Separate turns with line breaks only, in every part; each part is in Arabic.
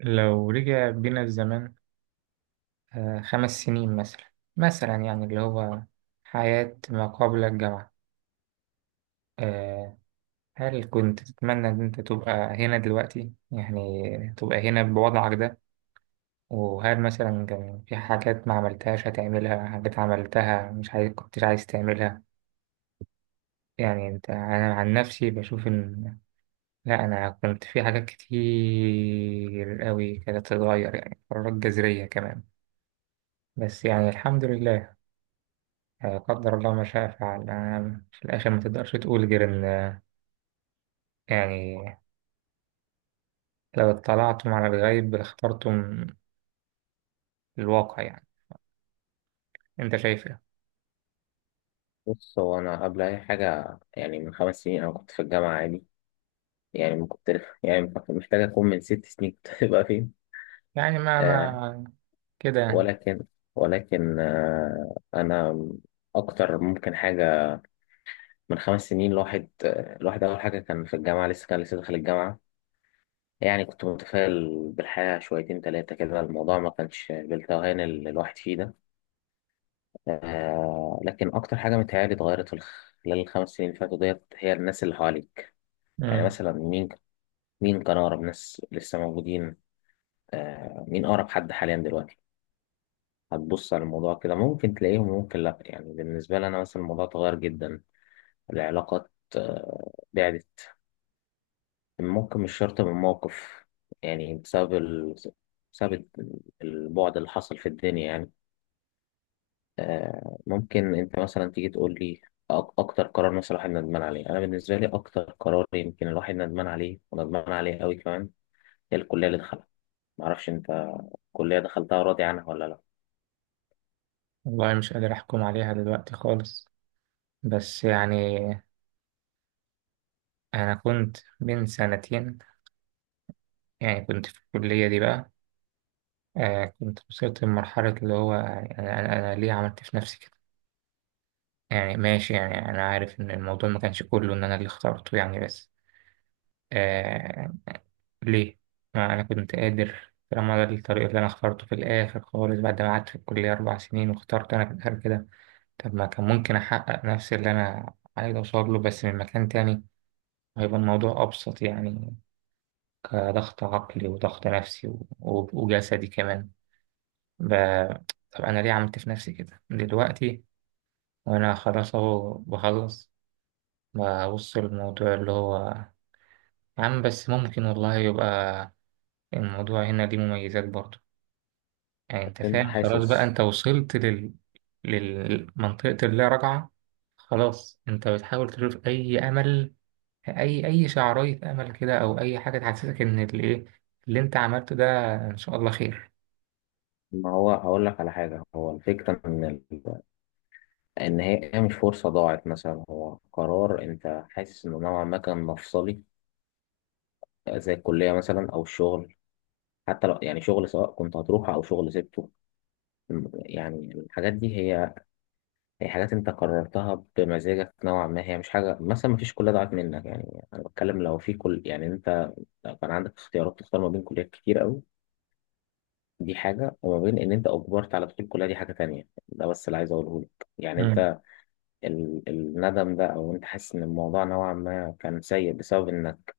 لو رجع بينا الزمان، 5 سنين مثلا، يعني اللي هو حياة ما قبل الجامعة. آه، هل كنت تتمنى إن أنت تبقى هنا دلوقتي، يعني تبقى هنا بوضعك ده؟ وهل مثلا كان في حاجات ما عملتهاش هتعملها، حاجات عملتها مش عايز كنتش عايز تعملها؟ يعني أنت، أنا عن نفسي بشوف إن لا، أنا كنت في حاجات كتير قوي كانت تتغير، يعني قرارات جذرية كمان. بس يعني الحمد لله، لا قدر الله ما شاء فعل، أنا في الآخر ما تقدرش تقول غير إن يعني لو اطلعتم على الغيب لاخترتم الواقع يعني. أنت شايف إيه؟
بص، هو أنا قبل أي حاجة يعني من 5 سنين أنا كنت في الجامعة عادي. يعني ما كنت يعني محتاج أكون من 6 سنين كنت هبقى فين.
يعني ما
آه
ما كده يعني.
ولكن ولكن أنا أكتر ممكن حاجة. من 5 سنين الواحد الواحد أول حاجة كان في الجامعة لسه، كان لسه داخل الجامعة. يعني كنت متفائل بالحياة شويتين تلاتة كده، الموضوع ما كانش بالتوهان اللي الواحد فيه ده. آه لكن أكتر حاجة متهيألي اتغيرت في خلال الخمس سنين اللي فاتوا ديت هي الناس اللي حواليك. يعني
مم.
مثلا مين كان أقرب ناس لسه موجودين؟ آه، مين أقرب حد حاليا دلوقتي؟ هتبص على الموضوع كده ممكن تلاقيهم، ممكن لأ. يعني بالنسبة لي أنا مثلا الموضوع اتغير جدا. العلاقات آه بعدت، ممكن مش شرط من موقف، يعني بسبب البعد اللي حصل في الدنيا يعني. آه ممكن أنت مثلا تيجي تقول لي أكتر قرار مثلا الواحد ندمان عليه. أنا بالنسبة لي أكتر قرار يمكن الواحد ندمان عليه، وندمان عليه أوي كمان، هي الكلية اللي دخلها. معرفش أنت، الكلية دخلتها راضي عنها ولا لأ؟
والله مش قادر أحكم عليها دلوقتي خالص. بس يعني أنا كنت من سنتين، يعني كنت في الكلية دي بقى. آه، كنت وصلت لمرحلة اللي هو يعني أنا ليه عملت في نفسي كده؟ يعني ماشي، يعني أنا عارف إن الموضوع ما كانش كله إن أنا اللي اخترته يعني، بس آه، ليه؟ ما أنا كنت قادر، طالما ده الطريق اللي أنا اخترته في الآخر خالص بعد ما قعدت في الكلية 4 سنين واخترت أنا في الآخر كده. طب ما كان ممكن أحقق نفس اللي أنا عايز أوصل له بس من مكان تاني؟ هيبقى الموضوع أبسط يعني، كضغط عقلي وضغط نفسي وجسدي كمان. ب... طب أنا ليه عملت في نفسي كده دلوقتي؟ وأنا خلاص أهو بخلص، ببص للموضوع اللي هو يا عم بس ممكن والله يبقى الموضوع هنا ليه مميزات برضه. يعني انت
انت
فاهم، خلاص بقى
حاسس؟
انت وصلت للمنطقة اللا رجعة. خلاص انت بتحاول تشوف اي امل، اي شعراية امل كده، او اي حاجة تحسسك ان الايه اللي انت عملته ده ان شاء الله خير.
ما هو هقول لك على حاجة. هو الفكرة ان ال... ان هي مش فرصة ضاعت مثلا، هو قرار انت حاسس انه نوعا ما كان مفصلي، زي الكلية مثلا او الشغل. حتى لو يعني شغل، سواء كنت هتروحه او شغل سبته. يعني الحاجات دي هي حاجات انت قررتها بمزاجك نوعا ما، هي مش حاجة مثلا، ما فيش كلية ضاعت منك. يعني انا بتكلم لو في كل، يعني انت لو كان عندك اختيارات تختار ما بين كليات كتير قوي، دي حاجة، وما بين ان انت اجبرت على دخول الكلية دي، حاجة تانية. ده بس اللي عايز اقوله لك. يعني
مم.
انت الندم ده، او انت حاسس ان الموضوع نوعا ما كان سيء بسبب انك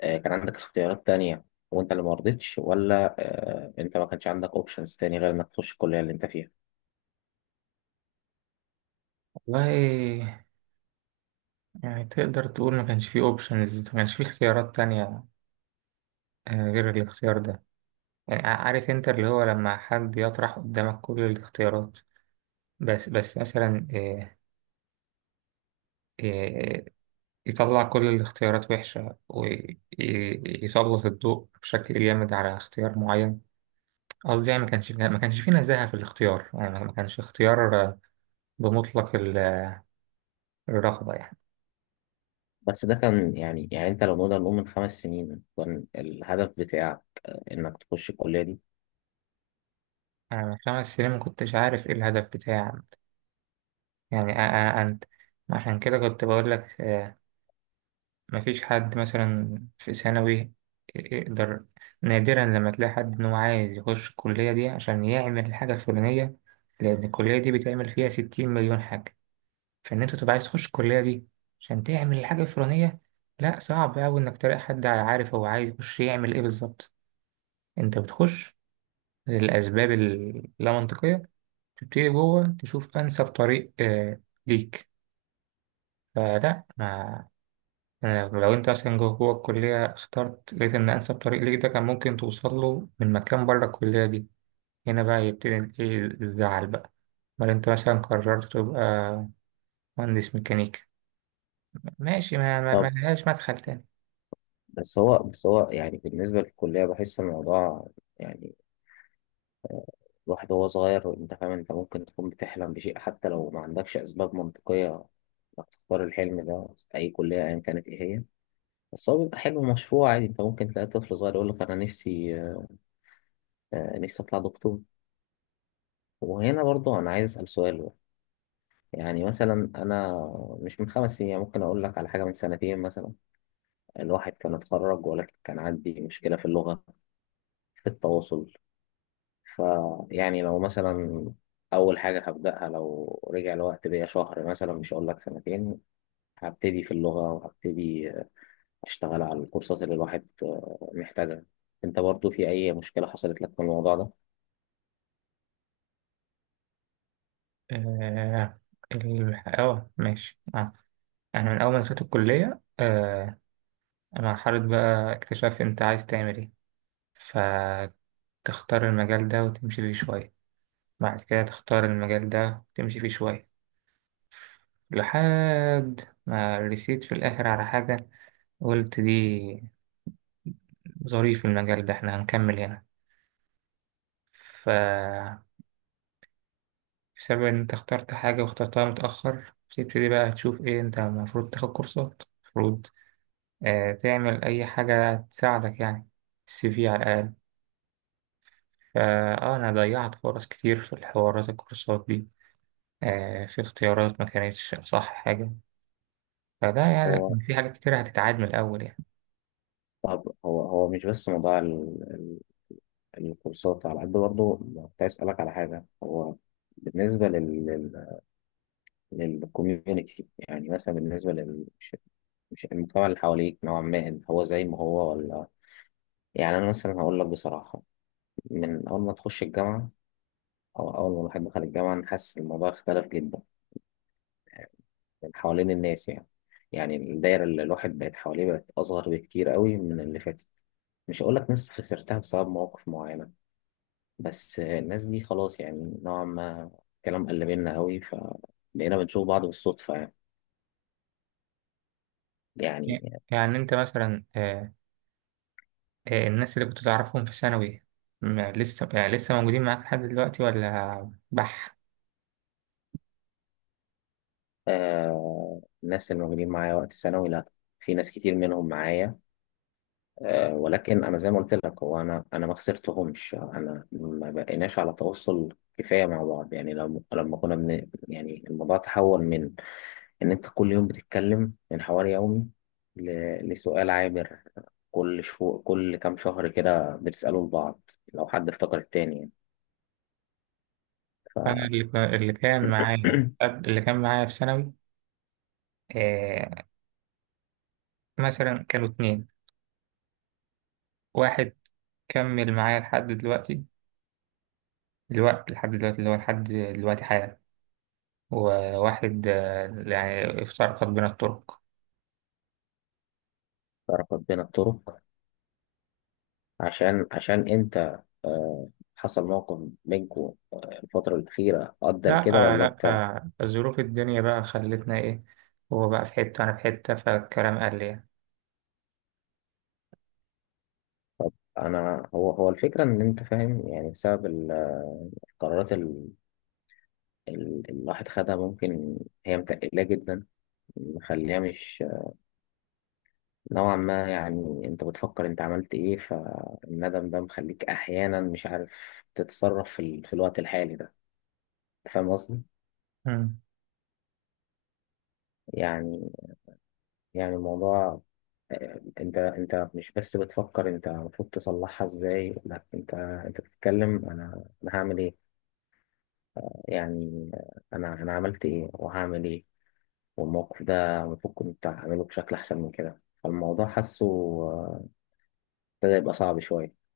كان عندك اختيارات تانية وانت اللي ما رضيتش، ولا انت ما كانش عندك اوبشنز تاني غير انك تخش الكلية اللي انت فيها؟
والله يعني تقدر تقول ما كانش فيه اوبشنز، ما كانش فيه اختيارات تانية، آه، غير الاختيار ده. يعني عارف انت، اللي هو لما حد يطرح قدامك كل الاختيارات، بس مثلا، آه، يطلع كل الاختيارات وحشة ويسلط الضوء بشكل جامد على اختيار معين. قصدي يعني ما كانش في نزاهة في الاختيار، يعني ما كانش اختيار بمطلق الرغبة يعني.
بس ده كان يعني، يعني انت لو نقدر نقول من 5 سنين كان الهدف بتاعك انك تخش الكلية دي.
أنا من 5 سنين ما كنتش عارف إيه الهدف بتاعي، يعني أنت، عشان كده كنت بقول لك. مفيش حد مثلا في ثانوي يقدر، نادرا لما تلاقي حد إنه عايز يخش الكلية دي عشان يعمل الحاجة الفلانية، لأن الكلية دي بتعمل فيها 60 مليون حاجة. في ان انت تبقى عايز تخش الكليه دي عشان تعمل الحاجه الفلانيه، لا، صعب قوي انك تلاقي حد عارف هو عايز يخش يعمل ايه بالظبط. انت بتخش للاسباب اللا منطقيه، تبتدي جوه تشوف انسب طريق ليك. فلا ما أنا لو انت مثلا جوه جوه الكليه اخترت، لقيت ان انسب طريق ليك ده كان ممكن توصل له من مكان بره الكليه دي. هنا بقى يبتدي ايه الزعل بقى، امال انت مثلا قررت تبقى مهندس ميكانيكا، ماشي، ما
طب،
لهاش مدخل تاني.
بس هو يعني بالنسبة للكلية بحس الموضوع. يعني الواحد وهو صغير، انت فاهم، انت ممكن تكون بتحلم بشيء حتى لو ما عندكش اسباب منطقية انك تختار الحلم ده. اي كلية ايا كانت ايه هي، بس هو بيبقى حلو. مشروع عادي، انت ممكن تلاقي طفل صغير يقول لك انا نفسي، نفسي اطلع دكتور. وهنا برضه انا عايز اسال سؤال بقى. يعني مثلا انا مش من 5 سنين يعني، ممكن اقول لك على حاجه من سنتين مثلا. الواحد كان اتخرج ولكن كان عندي مشكله في اللغه، في التواصل. فيعني لو مثلا اول حاجه هبداها لو رجع الوقت بيا شهر مثلا، مش هقول لك سنتين، هبتدي في اللغه وهبتدي اشتغل على الكورسات اللي الواحد محتاجها. انت برضو في اي مشكله حصلت لك في الموضوع ده؟
آه اه ماشي، انا من اول ما دخلت الكلية. انا مرحلة بقى اكتشاف انت عايز تعمل ايه، فتختار المجال ده وتمشي فيه شوية، بعد كده تختار المجال ده وتمشي فيه شوية لحد ما رسيت في الاخر على حاجة. قلت دي ظريف المجال ده، احنا هنكمل هنا. ف بسبب ان انت اخترت حاجة واخترتها متأخر، بتبتدي بقى تشوف ايه انت المفروض تاخد كورسات، المفروض تعمل أي حاجة تساعدك يعني، السي في على الأقل. أنا ضيعت فرص كتير في الحوارات الكورسات دي، في اختيارات ما كانتش أصح حاجة. فده يعني
هو
في حاجات كتير هتتعاد من الأول يعني.
طب هو مش بس موضوع الكورسات، على قد برضه كنت عايز أسألك على حاجة. هو بالنسبة لل للكوميونيتي، يعني مثلا بالنسبة لل، مش المجتمع اللي حواليك نوعا ما هو زي ما هو، ولا؟ يعني أنا مثلا هقول لك بصراحة، من أول ما تخش الجامعة أو أول ما الواحد دخل الجامعة، أنا حاسس إن الموضوع اختلف جدا من حوالين الناس يعني. يعني الدايرة اللي الواحد بقت حواليه بقت أصغر بكتير قوي من اللي فاتت. مش هقول لك ناس خسرتها بسبب مواقف معينة، بس الناس دي خلاص يعني نوعا ما الكلام قل منها قوي، فبقينا بنشوف بعض بالصدفة يعني. يعني
يعني أنت مثلا، الناس اللي كنت تعرفهم في ثانوي، لسه يعني لسه موجودين معاك لحد دلوقتي ولا بح؟
آه، الناس اللي موجودين معايا وقت الثانوي، لا، في ناس كتير منهم معايا. آه ولكن أنا زي ما قلت لك، هو أنا ما خسرتهمش، أنا ما بقيناش على تواصل كفاية مع بعض. يعني لما كنا يعني الموضوع تحول من ان انت كل يوم بتتكلم محور يومي لسؤال عابر كل شهور، كل كام شهر كده، بتسأله لبعض لو حد افتكر التاني يعني.
أنا اللي كان معايا في ثانوي، آه، مثلا كانوا 2. واحد كمل معايا لحد دلوقتي الوقت، لحد دلوقتي اللي هو لحد دلوقتي حالا، وواحد يعني افترقت بين الطرق.
تعرف بين الطرق؟ عشان انت آه، حصل موقف بينكوا الفترة الأخيرة أدى
لا
لكده،
آه،
ولا
لا
أنت؟
آه، ظروف الدنيا بقى خلتنا ايه، هو بقى في حتة أنا في حتة فالكلام قل يعني.
أنا هو الفكرة إن أنت فاهم يعني، بسبب القرارات اللي الواحد خدها، ممكن هي متقلقة جدا مخليها مش نوعا ما. يعني انت بتفكر انت عملت ايه، فالندم ده مخليك احيانا مش عارف تتصرف في الوقت الحالي ده. انت فاهم قصدي؟
مم.
يعني، يعني الموضوع انت مش بس بتفكر انت المفروض تصلحها ازاي، لا، انت بتتكلم انا هعمل ايه، يعني انا عملت ايه وهعمل ايه، والموقف ده المفروض كنت اعمله بشكل احسن من كده. فالموضوع حاسه آه، ابتدى يبقى صعب شوية.